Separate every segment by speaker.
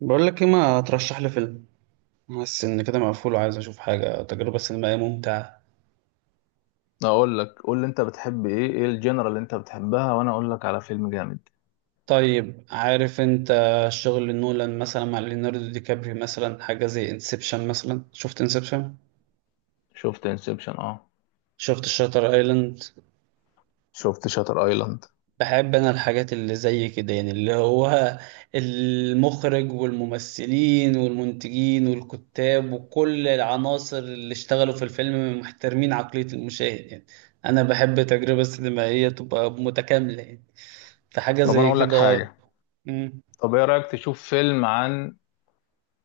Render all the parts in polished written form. Speaker 1: بقول لك ايه ما ترشح لي فيلم. بس ان كده مقفول وعايز اشوف حاجه تجربه سينمائيه ممتعه.
Speaker 2: اقول لك، قول لي انت بتحب ايه الجنرال اللي انت بتحبها وانا اقول لك على فيلم جامد.
Speaker 1: طيب عارف انت، شغل نولان مثلا مع ليوناردو دي كابريو مثلا حاجه زي انسبشن مثلا. شفت انسبشن؟
Speaker 2: شفت انسبشن، اه
Speaker 1: شفت شاتر ايلاند؟
Speaker 2: شفت شاتر ايلاند.
Speaker 1: بحب انا الحاجات اللي زي كده يعني اللي هو المخرج والممثلين والمنتجين والكتاب وكل العناصر اللي اشتغلوا في الفيلم محترمين عقليه المشاهد يعني. انا بحب تجربه سينمائيه تبقى متكامله يعني، في حاجة
Speaker 2: طب انا
Speaker 1: زي
Speaker 2: اقول لك
Speaker 1: كده؟
Speaker 2: حاجه.
Speaker 1: مم.
Speaker 2: طب ايه رايك تشوف فيلم عن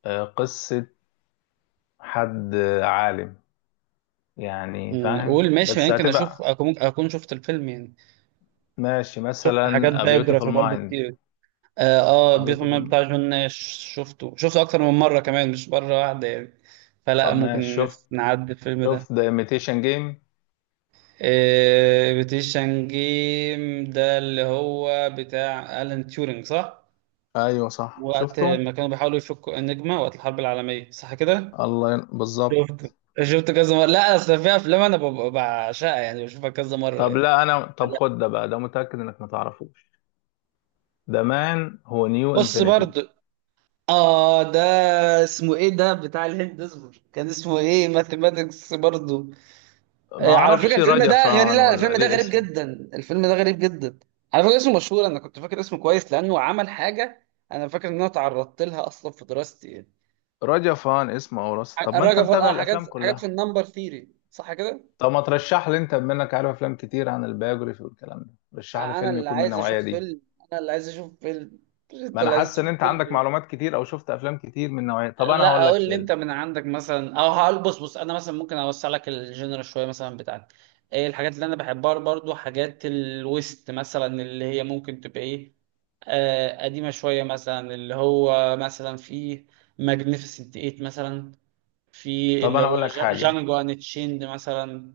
Speaker 2: قصة حد، عالم يعني، فاهم؟
Speaker 1: قول ماشي ما
Speaker 2: بس
Speaker 1: يمكن أشوف
Speaker 2: هتبقى
Speaker 1: أكون شفت الفيلم يعني.
Speaker 2: ماشي،
Speaker 1: شفت
Speaker 2: مثلا
Speaker 1: حاجات
Speaker 2: A Beautiful
Speaker 1: بايوجرافي برضه
Speaker 2: Mind،
Speaker 1: كتير. آه
Speaker 2: A
Speaker 1: بيتمان
Speaker 2: Beautiful.
Speaker 1: بتاع جون ناش. شفته أكتر من مرة كمان مش مرة واحدة يعني. فلا
Speaker 2: طب ماشي،
Speaker 1: ممكن
Speaker 2: شفت
Speaker 1: نعدي الفيلم ده.
Speaker 2: شفت The Imitation Game.
Speaker 1: آه بيتيشن جيم ده اللي هو بتاع ألان تيورينج، صح؟
Speaker 2: ايوه صح،
Speaker 1: وقت
Speaker 2: شفته.
Speaker 1: ما كانوا بيحاولوا يفكوا النجمة وقت الحرب العالمية، صح كده؟
Speaker 2: بالظبط.
Speaker 1: شفت. شفت كذا مرة. لا أصل في أفلام أنا ببقى بعشقها يعني بشوفها كذا مرة
Speaker 2: طب
Speaker 1: يعني.
Speaker 2: لا انا، طب خد ده بقى، ده متأكد انك ما تعرفوش. ده مان هو نيو
Speaker 1: بص
Speaker 2: انفينيتي.
Speaker 1: برضه. اه ده، اسمه ايه ده بتاع الهند؟ اصبر، كان اسمه ايه؟ ماثيماتكس برضه.
Speaker 2: ما
Speaker 1: آه، على فكره
Speaker 2: اعرفش
Speaker 1: الفيلم ده غريب.
Speaker 2: رجفان
Speaker 1: لا
Speaker 2: ولا
Speaker 1: الفيلم ده
Speaker 2: ليه
Speaker 1: غريب
Speaker 2: اسمه.
Speaker 1: جدا، الفيلم ده غريب جدا. على فكره اسمه مشهور، انا كنت فاكر اسمه كويس لانه عمل حاجه انا فاكر ان انا تعرضت لها اصلا في دراستي يعني.
Speaker 2: رجفان اسمه او رص؟ طب ما انت
Speaker 1: الراجل
Speaker 2: متابع
Speaker 1: حاجات
Speaker 2: الافلام
Speaker 1: حاجات في
Speaker 2: كلها.
Speaker 1: النمبر ثيري، صح كده؟
Speaker 2: طب ما ترشح لي انت، بما انك عارف افلام كتير عن البايوجرافي والكلام ده، رشح لي
Speaker 1: انا
Speaker 2: فيلم
Speaker 1: اللي
Speaker 2: يكون من
Speaker 1: عايز
Speaker 2: النوعيه
Speaker 1: اشوف
Speaker 2: دي.
Speaker 1: فيلم. انا اللي عايز اشوف فيلم. مش انت
Speaker 2: ما انا
Speaker 1: اللي عايز
Speaker 2: حاسس ان
Speaker 1: تشوف
Speaker 2: انت
Speaker 1: فيلم،
Speaker 2: عندك
Speaker 1: إيه؟
Speaker 2: معلومات كتير او شفت افلام كتير من نوعيه. طب انا
Speaker 1: لا
Speaker 2: هقول لك
Speaker 1: اقول لي انت
Speaker 2: فيلم.
Speaker 1: من عندك مثلا. او هقول، بص انا مثلا ممكن اوسع لك الجنرال شويه مثلا بتاعتي. ايه الحاجات اللي انا بحبها برضو؟ حاجات الويست مثلا اللي هي ممكن تبقى ايه، آه قديمه شويه مثلا، اللي هو مثلا في ماجنيفيسنت 8 مثلا. في
Speaker 2: طب
Speaker 1: اللي
Speaker 2: انا هقول
Speaker 1: هو
Speaker 2: لك حاجه.
Speaker 1: جانجو ان تشيند مثلا.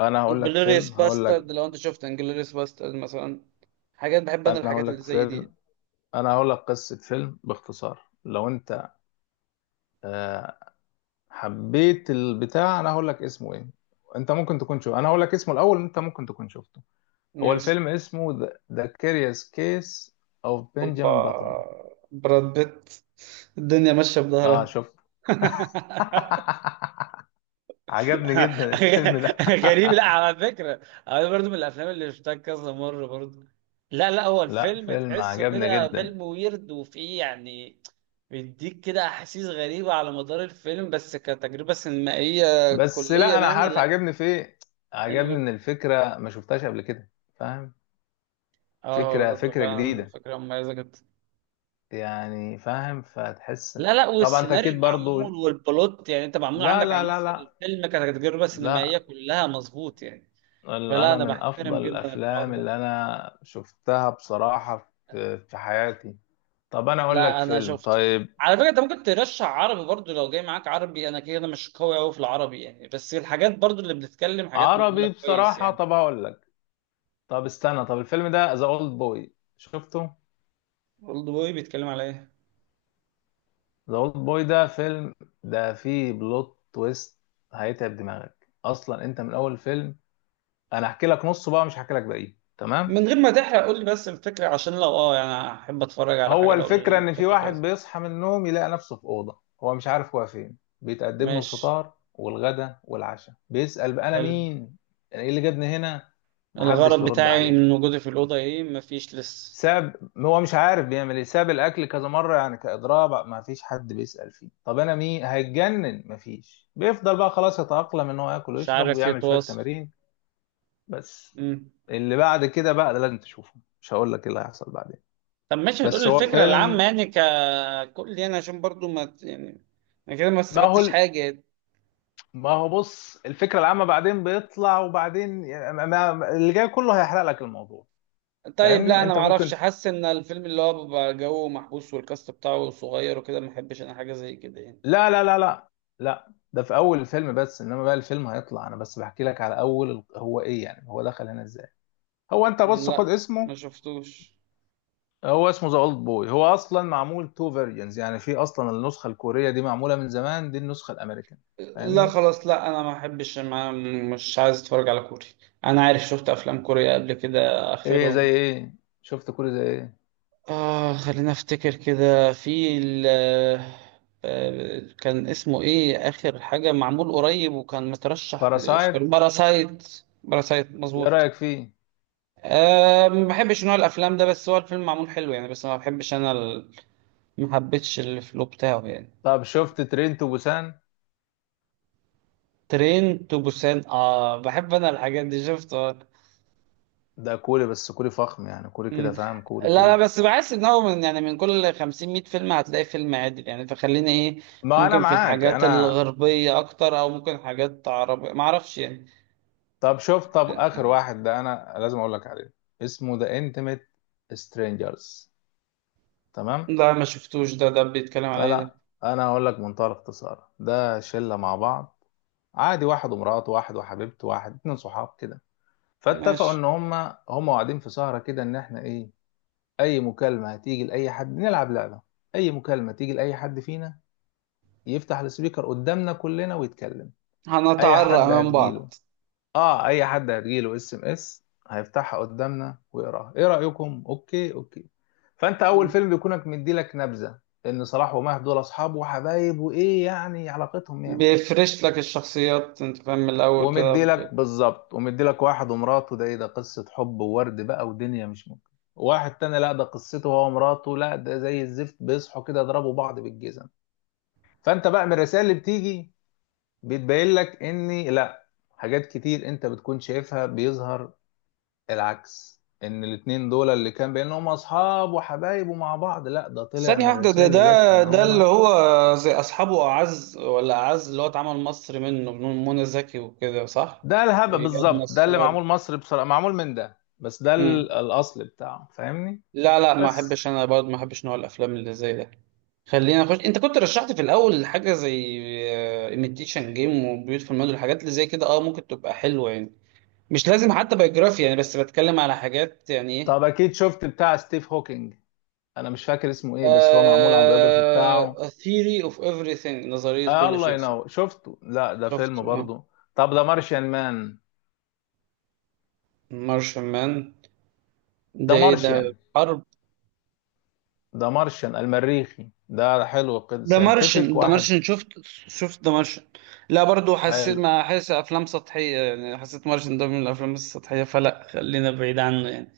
Speaker 2: انا هقول لك
Speaker 1: انجلوريوس
Speaker 2: فيلم، هقول
Speaker 1: باسترد،
Speaker 2: لك.
Speaker 1: لو انت شفت انجلوريوس باسترد مثلا. حاجات بحب انا،
Speaker 2: انا هقول
Speaker 1: الحاجات اللي
Speaker 2: لك
Speaker 1: زي دي.
Speaker 2: فيلم. انا هقول لك قصه فيلم باختصار، لو انت آه، حبيت البتاع. انا هقول لك اسمه ايه. انت ممكن تكون شو، انا هقول لك اسمه الاول، انت ممكن تكون شفته. هو
Speaker 1: ماشي.
Speaker 2: الفيلم اسمه The Curious Case of
Speaker 1: اوبا.
Speaker 2: Benjamin Button.
Speaker 1: براد بيت. الدنيا ماشيه
Speaker 2: اه
Speaker 1: بظهرها.
Speaker 2: شفت. عجبني جدا الفيلم ده.
Speaker 1: غريب، لا على فكرة. أنا برضو من الأفلام اللي شفتها كذا مرة برضو. لا لا، هو
Speaker 2: لا
Speaker 1: الفيلم
Speaker 2: فيلم
Speaker 1: تحسه
Speaker 2: عجبني
Speaker 1: كده
Speaker 2: جدا.
Speaker 1: فيلم ويرد وفيه يعني بيديك كده أحاسيس غريبة على مدار الفيلم، بس كتجربة سينمائية
Speaker 2: بس
Speaker 1: كلية
Speaker 2: لا، انا
Speaker 1: يعني
Speaker 2: عارف
Speaker 1: لا.
Speaker 2: عجبني في ايه.
Speaker 1: حلو
Speaker 2: عجبني ان
Speaker 1: جدا.
Speaker 2: الفكره ما شفتهاش قبل كده، فاهم؟
Speaker 1: اه، هو
Speaker 2: فكره
Speaker 1: بالظبط، هو
Speaker 2: فكره
Speaker 1: فعلا
Speaker 2: جديده
Speaker 1: فكرة مميزة جدا.
Speaker 2: يعني، فاهم؟ فتحس.
Speaker 1: لا لا،
Speaker 2: طبعا، انت
Speaker 1: والسيناريو
Speaker 2: اكيد برضو.
Speaker 1: معمول والبلوت يعني، انت معمول
Speaker 2: لا
Speaker 1: عندك
Speaker 2: لا لا
Speaker 1: عناصر
Speaker 2: لا.
Speaker 1: الفيلم كتجربة سينمائية
Speaker 2: لا،
Speaker 1: كلها مظبوط يعني. فلا
Speaker 2: انا
Speaker 1: انا
Speaker 2: من
Speaker 1: بحترم
Speaker 2: افضل
Speaker 1: جدا الحوار
Speaker 2: الافلام
Speaker 1: ده.
Speaker 2: اللي انا شفتها بصراحة في حياتي. طب انا اقول لك
Speaker 1: لا انا
Speaker 2: فيلم
Speaker 1: شفته.
Speaker 2: طيب.
Speaker 1: على فكره انت ممكن ترشح عربي برضو، لو جاي معاك عربي. انا كده مش قوي قوي في العربي يعني، بس الحاجات برضو اللي بنتكلم حاجات معموله
Speaker 2: عربي
Speaker 1: كويس
Speaker 2: بصراحة؟
Speaker 1: يعني.
Speaker 2: طب هقول لك. طب استنى، طب الفيلم ده ذا اولد بوي، شفته؟
Speaker 1: اولد بوي بيتكلم على ايه؟
Speaker 2: ذا اولد بوي ده فيلم، ده فيه بلوت تويست هيتعب دماغك اصلا انت من اول فيلم. انا هحكي لك نصه بقى، مش هحكي لك باقيه، تمام؟
Speaker 1: من غير ما تحرق قول لي بس الفكره، عشان لو اه يعني احب اتفرج على
Speaker 2: هو
Speaker 1: حاجه لو
Speaker 2: الفكرة إن في
Speaker 1: الفكره
Speaker 2: واحد
Speaker 1: كويسه.
Speaker 2: بيصحى من النوم، يلاقي نفسه في أوضة هو مش عارف هو فين. بيتقدم له
Speaker 1: ماشي.
Speaker 2: الفطار والغدا والعشاء، بيسأل بقى أنا
Speaker 1: حلو.
Speaker 2: مين؟ إيه اللي جابني هنا؟ محدش
Speaker 1: الغرض
Speaker 2: بيرد
Speaker 1: بتاعي
Speaker 2: عليه.
Speaker 1: من وجودي في الاوضه ايه؟ مفيش لسه.
Speaker 2: ساب، هو مش عارف بيعمل إيه، ساب الأكل كذا مرة يعني كإضراب، مفيش حد بيسأل فيه. طب أنا مين؟ هيتجنن، مفيش. بيفضل بقى خلاص يتأقلم إن هو ياكل
Speaker 1: مش
Speaker 2: ويشرب
Speaker 1: عارف
Speaker 2: ويعمل شوية
Speaker 1: يتواصل.
Speaker 2: تمارين. بس
Speaker 1: امم
Speaker 2: اللي بعد كده بقى ده لازم تشوفه، مش هقول لك إيه اللي هيحصل بعدين.
Speaker 1: طب ماشي، هتقول لي
Speaker 2: بس هو
Speaker 1: الفكره العامه
Speaker 2: فيلم.
Speaker 1: يعني ككل يعني عشان برضو ما ت- يعني انا كده ما
Speaker 2: ما هو
Speaker 1: استفدتش حاجه.
Speaker 2: ما هو بص، الفكرة العامة بعدين بيطلع، وبعدين يعني اللي جاي كله هيحرق لك الموضوع.
Speaker 1: طيب لا
Speaker 2: فاهمني؟
Speaker 1: انا
Speaker 2: انت
Speaker 1: ما
Speaker 2: ممكن.
Speaker 1: اعرفش، حاسس ان الفيلم اللي هو بيبقى جو محبوس والكاست بتاعه صغير وكده، ما احبش انا حاجه زي كده يعني.
Speaker 2: لا لا لا لا. لا، ده في اول الفيلم بس، انما بقى الفيلم هيطلع. انا بس بحكي لك على اول هو ايه يعني، هو دخل هنا ازاي. هو انت بص خد
Speaker 1: لا ما
Speaker 2: اسمه.
Speaker 1: شفتوش.
Speaker 2: هو اسمه ذا اولد بوي، هو اصلا معمول تو فيرجنز، يعني في اصلا النسخة الكورية دي معمولة من زمان، دي النسخة الامريكان.
Speaker 1: لا
Speaker 2: فاهمني؟
Speaker 1: خلاص، لا انا ما احبش ما. مش عايز اتفرج على كوري. انا عارف، شفت افلام كوريا قبل كده
Speaker 2: ايه زي
Speaker 1: اخرهم،
Speaker 2: ايه؟ شفت كوري زي ايه؟
Speaker 1: اه خلينا افتكر كده في ال، آه، كان اسمه ايه اخر حاجه معمول قريب وكان مترشح
Speaker 2: باراسايت؟
Speaker 1: للاوسكار، باراسايت. باراسايت،
Speaker 2: ايه
Speaker 1: مظبوط.
Speaker 2: رأيك فيه؟
Speaker 1: أه ما بحبش نوع الافلام ده، بس هو الفيلم معمول حلو يعني، بس ما بحبش انا ال، ما حبيتش الفلو بتاعه يعني.
Speaker 2: طب شفت ترين تو بوسان؟
Speaker 1: ترين تو بوسان، اه بحب انا الحاجات دي، شفته.
Speaker 2: ده كوري بس كوري فخم يعني، كوري
Speaker 1: مم.
Speaker 2: كده فاهم، كوري
Speaker 1: لا لا،
Speaker 2: كوري.
Speaker 1: بس بحس ان هو من يعني من كل 50 100 فيلم هتلاقي فيلم عادل يعني، فخلينا ايه،
Speaker 2: ما انا
Speaker 1: ممكن في
Speaker 2: معاك
Speaker 1: الحاجات
Speaker 2: انا.
Speaker 1: الغربية اكتر او ممكن حاجات عربية، ما اعرفش يعني.
Speaker 2: طب شوف، طب اخر واحد ده انا لازم اقول لك عليه. اسمه ذا انتيميت سترينجرز، تمام؟
Speaker 1: لا ما شفتوش ده، ده بيتكلم على ايه ده؟
Speaker 2: انا انا هقول لك منتهى الاختصار. ده شله مع بعض عادي، واحد ومراته، واحد وحبيبته، واحد اتنين صحاب كده. فاتفقوا
Speaker 1: ماشي.
Speaker 2: ان هم قاعدين في سهره كده ان احنا ايه، اي مكالمه هتيجي لاي حد نلعب لعبه، اي مكالمه تيجي لاي حد فينا يفتح السبيكر قدامنا كلنا ويتكلم. اي
Speaker 1: هنتعرق
Speaker 2: حد
Speaker 1: من
Speaker 2: هتجيله،
Speaker 1: بعض.
Speaker 2: اه اي حد هتجيله اس ام اس، هيفتحها قدامنا ويقراها، ايه رايكم؟ اوكي اوكي. فانت اول
Speaker 1: مم.
Speaker 2: فيلم بيكونك مديلك نبذه ان صلاح ومهدي دول اصحاب وحبايب، وايه يعني علاقتهم 100 100.
Speaker 1: بيفرش لك الشخصيات، انت فاهم، من الاول كده.
Speaker 2: ومديلك بالظبط، ومديلك واحد ومراته ده، ايه ده قصه حب وورد بقى ودنيا مش ممكن. واحد تاني لا، ده قصته هو ومراته لا ده زي الزفت، بيصحوا كده يضربوا بعض بالجزم. فانت بقى من الرسائل اللي بتيجي بتبين لك ان لا، حاجات كتير انت بتكون شايفها بيظهر العكس، ان الاتنين دول اللي كان بينهم اصحاب وحبايب ومع بعض، لا ده طلع
Speaker 1: ثانية
Speaker 2: من
Speaker 1: واحدة، ده
Speaker 2: الرسائل
Speaker 1: ده
Speaker 2: اللي جت ان
Speaker 1: ده اللي
Speaker 2: هم.
Speaker 1: هو زي أصحابه، أعز ولا أعز، اللي هو اتعمل مصري منه، من منى زكي وكده، صح؟
Speaker 2: ده الهبة
Speaker 1: وإياد
Speaker 2: بالظبط ده، اللي
Speaker 1: نصار.
Speaker 2: معمول مصر بصراحة معمول من ده، بس ده
Speaker 1: مم.
Speaker 2: الاصل بتاعه. فاهمني؟
Speaker 1: لا لا، ما
Speaker 2: بس.
Speaker 1: أحبش أنا برضه، ما أحبش نوع الأفلام اللي زي ده. خلينا نخش، أنت كنت رشحت في الأول حاجة زي إيميتيشن جيم وبيوتفل مود، الحاجات اللي زي كده أه ممكن تبقى حلوة يعني. مش لازم حتى بايوجرافي يعني، بس بتكلم على حاجات يعني إيه.
Speaker 2: طب اكيد شفت بتاع ستيف هوكينج؟ انا مش فاكر اسمه ايه، بس هو معمول على البيوجرافي
Speaker 1: آه،
Speaker 2: بتاعه.
Speaker 1: A theory of everything، نظرية
Speaker 2: آه
Speaker 1: كل
Speaker 2: الله
Speaker 1: شيء.
Speaker 2: ينور، شفته؟ لا ده
Speaker 1: شفت
Speaker 2: فيلم
Speaker 1: اه.
Speaker 2: برضه. طب ده مارشيان مان،
Speaker 1: مارشمان، ده
Speaker 2: ده
Speaker 1: ايه ده،
Speaker 2: مارشيان،
Speaker 1: حرب؟
Speaker 2: ده مارشيان المريخي ده حلو كده،
Speaker 1: ده مارشن،
Speaker 2: ساينتفك
Speaker 1: ده
Speaker 2: واحد
Speaker 1: مارشن شفت. شفت ده مارشن. لا برضو حسيت،
Speaker 2: حلو.
Speaker 1: ما حاسس افلام سطحيه يعني، حسيت مارشن ده من الافلام السطحيه، فلا خلينا بعيد عنه يعني.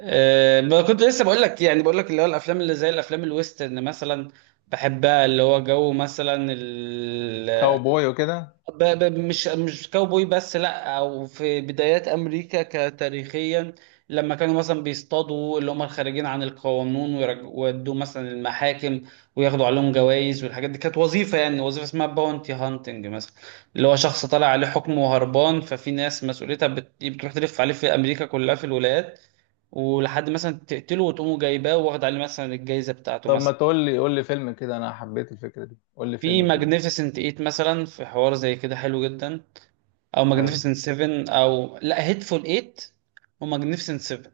Speaker 1: أه ما كنت لسه بقول لك يعني، بقول لك اللي هو الافلام اللي زي الافلام الويسترن مثلا بحبها، اللي هو جو مثلا.
Speaker 2: كاوبوي وكده.
Speaker 1: مش كاوبوي بس، لا او في بدايات امريكا كتاريخيا، لما كانوا مثلا بيصطادوا اللي هم الخارجين عن القانون، ويودوا مثلا المحاكم وياخدوا عليهم جوائز، والحاجات دي كانت وظيفه يعني، وظيفه اسمها باونتي هانتنج مثلا. اللي هو شخص طالع عليه حكم وهربان، ففي ناس مسؤوليتها بتروح تلف عليه في امريكا كلها في الولايات ولحد مثلا تقتله وتقوموا جايباه، واخد عليه مثلا الجائزه بتاعته
Speaker 2: طب ما
Speaker 1: مثلا.
Speaker 2: تقول لي، قول لي فيلم كده، انا حبيت الفكرة دي، قول لي
Speaker 1: في
Speaker 2: فيلم كده
Speaker 1: ماجنيفيسنت ايت مثلا، في حوار زي كده حلو جدا. او
Speaker 2: حلو.
Speaker 1: ماجنيفيسنت 7، او لا هيتفول 8، وماجنيفيسنت 7،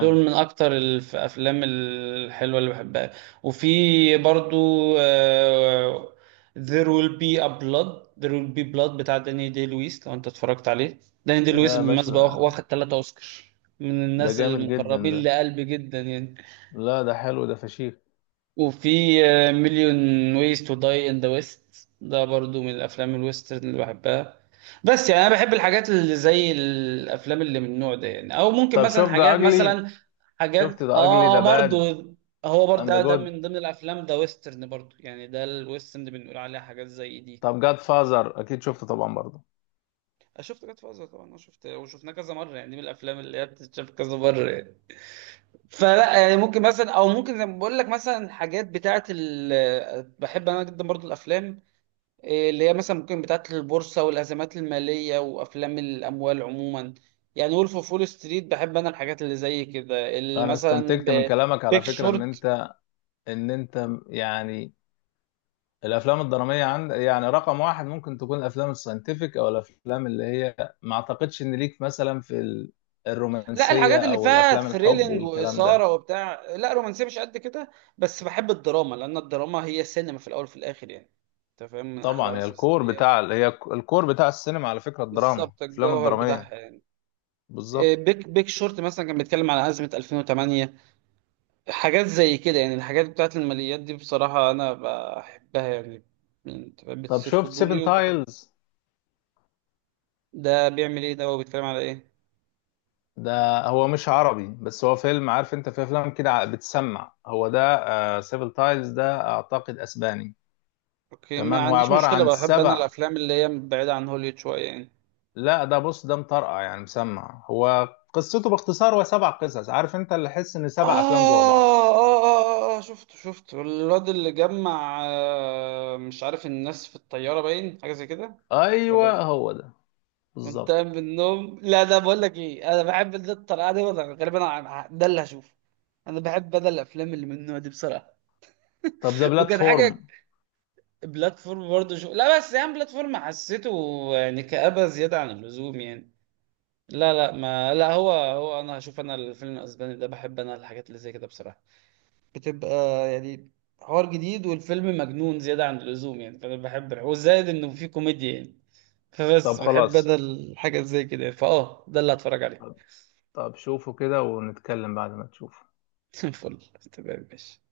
Speaker 1: دول من اكتر الافلام الحلوه اللي بحبها. وفي برضو آه، There will be blood بتاع داني دي لويس، لو انت اتفرجت عليه. داني دي لويس
Speaker 2: لا يا باشا
Speaker 1: بالمناسبه
Speaker 2: ده،
Speaker 1: واخد ثلاثة اوسكار، من
Speaker 2: ده
Speaker 1: الناس
Speaker 2: جامد جدا ده.
Speaker 1: المقربين لقلبي جدا يعني.
Speaker 2: لا ده حلو، ده فشيخ.
Speaker 1: وفي مليون ويز تو داي ان ذا ويست، ده برضو من الافلام الويسترن اللي بحبها. بس يعني انا بحب الحاجات اللي زي الافلام اللي من النوع ده يعني، او ممكن
Speaker 2: طب
Speaker 1: مثلا
Speaker 2: شوف ده
Speaker 1: حاجات
Speaker 2: اجلي.
Speaker 1: مثلا، حاجات
Speaker 2: شفت ده اجلي ده باد
Speaker 1: برضو. هو برضه
Speaker 2: اند
Speaker 1: ده من
Speaker 2: جود؟
Speaker 1: ضمن الافلام ده، ويسترن برضو يعني، ده الويسترن اللي بنقول عليها حاجات زي دي.
Speaker 2: طب جاد فازر اكيد شفته طبعا برضه.
Speaker 1: أنا شفت جاد فازر طبعا، انا شفت وشفناه كذا مره يعني، دي من الافلام اللي هي بتتشاف كذا مره يعني. فلا يعني ممكن مثلا، او ممكن زي ما بقول لك مثلا، حاجات بتاعه ال، بحب انا جدا برضو الافلام إيه، اللي هي مثلا ممكن بتاعه البورصه والازمات الماليه وافلام الاموال عموما يعني. وولف اوف وول ستريت، بحب انا الحاجات اللي زي كده اللي
Speaker 2: انا
Speaker 1: مثلا
Speaker 2: استنتجت من كلامك على
Speaker 1: بيك
Speaker 2: فكرة ان
Speaker 1: شورت.
Speaker 2: انت، ان انت يعني الافلام الدرامية عند يعني رقم واحد. ممكن تكون الافلام الساينتفك، او الافلام اللي هي، ما اعتقدش ان ليك مثلا في
Speaker 1: لا
Speaker 2: الرومانسية،
Speaker 1: الحاجات اللي
Speaker 2: او
Speaker 1: فيها
Speaker 2: الافلام الحب
Speaker 1: ثريلينج
Speaker 2: والكلام
Speaker 1: واثاره
Speaker 2: ده.
Speaker 1: وبتاع، لا رومانسيه مش قد كده. بس بحب الدراما لان الدراما هي السينما في الاول وفي الاخر يعني، انت فاهم، من احد
Speaker 2: طبعا هي
Speaker 1: العناصر
Speaker 2: الكور بتاع،
Speaker 1: السينمائيه.
Speaker 2: هي الكور بتاع السينما على فكرة الدراما،
Speaker 1: بالظبط،
Speaker 2: الافلام
Speaker 1: الجوهر بتاعها
Speaker 2: الدرامية.
Speaker 1: يعني. إيه،
Speaker 2: بالظبط.
Speaker 1: بيك شورت مثلا كان بيتكلم على أزمة 2008. حاجات زي كده يعني، الحاجات بتاعت الماليات دي بصراحة أنا بحبها يعني. أنت فاهم؟
Speaker 2: طب
Speaker 1: بتثير
Speaker 2: شفت
Speaker 1: فضولي
Speaker 2: سيفن
Speaker 1: وبحب.
Speaker 2: تايلز؟
Speaker 1: ده بيعمل إيه ده، وبيتكلم على إيه؟
Speaker 2: ده هو مش عربي، بس هو فيلم، عارف انت في افلام كده، بتسمع هو ده. آه سيفن تايلز ده اعتقد اسباني.
Speaker 1: أوكي، ما
Speaker 2: تمام. هو
Speaker 1: عنديش
Speaker 2: عبارة
Speaker 1: مشكلة،
Speaker 2: عن
Speaker 1: بحب أنا
Speaker 2: سبع.
Speaker 1: الأفلام اللي هي بعيدة عن هوليوود شوية يعني.
Speaker 2: لا ده بص، ده مطرقع يعني، مسمع، هو قصته باختصار هو سبع قصص، عارف انت اللي حس ان
Speaker 1: آه
Speaker 2: سبع افلام جوه بعض.
Speaker 1: آه آه آه شفته الواد اللي جمع مش عارف الناس في الطيارة، باين حاجة زي كده، ولا
Speaker 2: ايوه هو ده
Speaker 1: وانت قايم
Speaker 2: بالظبط.
Speaker 1: من النوم؟ لا ده بقول لك ايه، انا بحب ده، الطريقة دي ولا غالبا ده اللي هشوفه. انا بحب ده، الافلام اللي من النوع دي بصراحة.
Speaker 2: طب ذا
Speaker 1: وكان حاجة.
Speaker 2: بلاتفورم.
Speaker 1: بلاتفورم برضه شو، لا بس يعني بلاتفورم حسيته يعني كآبة زيادة عن اللزوم يعني. لا لا ما لا، هو انا هشوف انا الفيلم الاسباني ده، بحب انا الحاجات اللي زي كده بصراحة، بتبقى يعني حوار جديد والفيلم مجنون زيادة عن اللزوم يعني، فأنا بحب وزائد إنه فيه كوميديا يعني،
Speaker 2: طب
Speaker 1: فبس بحب
Speaker 2: خلاص،
Speaker 1: أنا الحاجة زي كده يعني، فأه ده اللي هتفرج عليه.
Speaker 2: طب شوفه كده ونتكلم بعد ما تشوفه.
Speaker 1: فل تمام ماشي.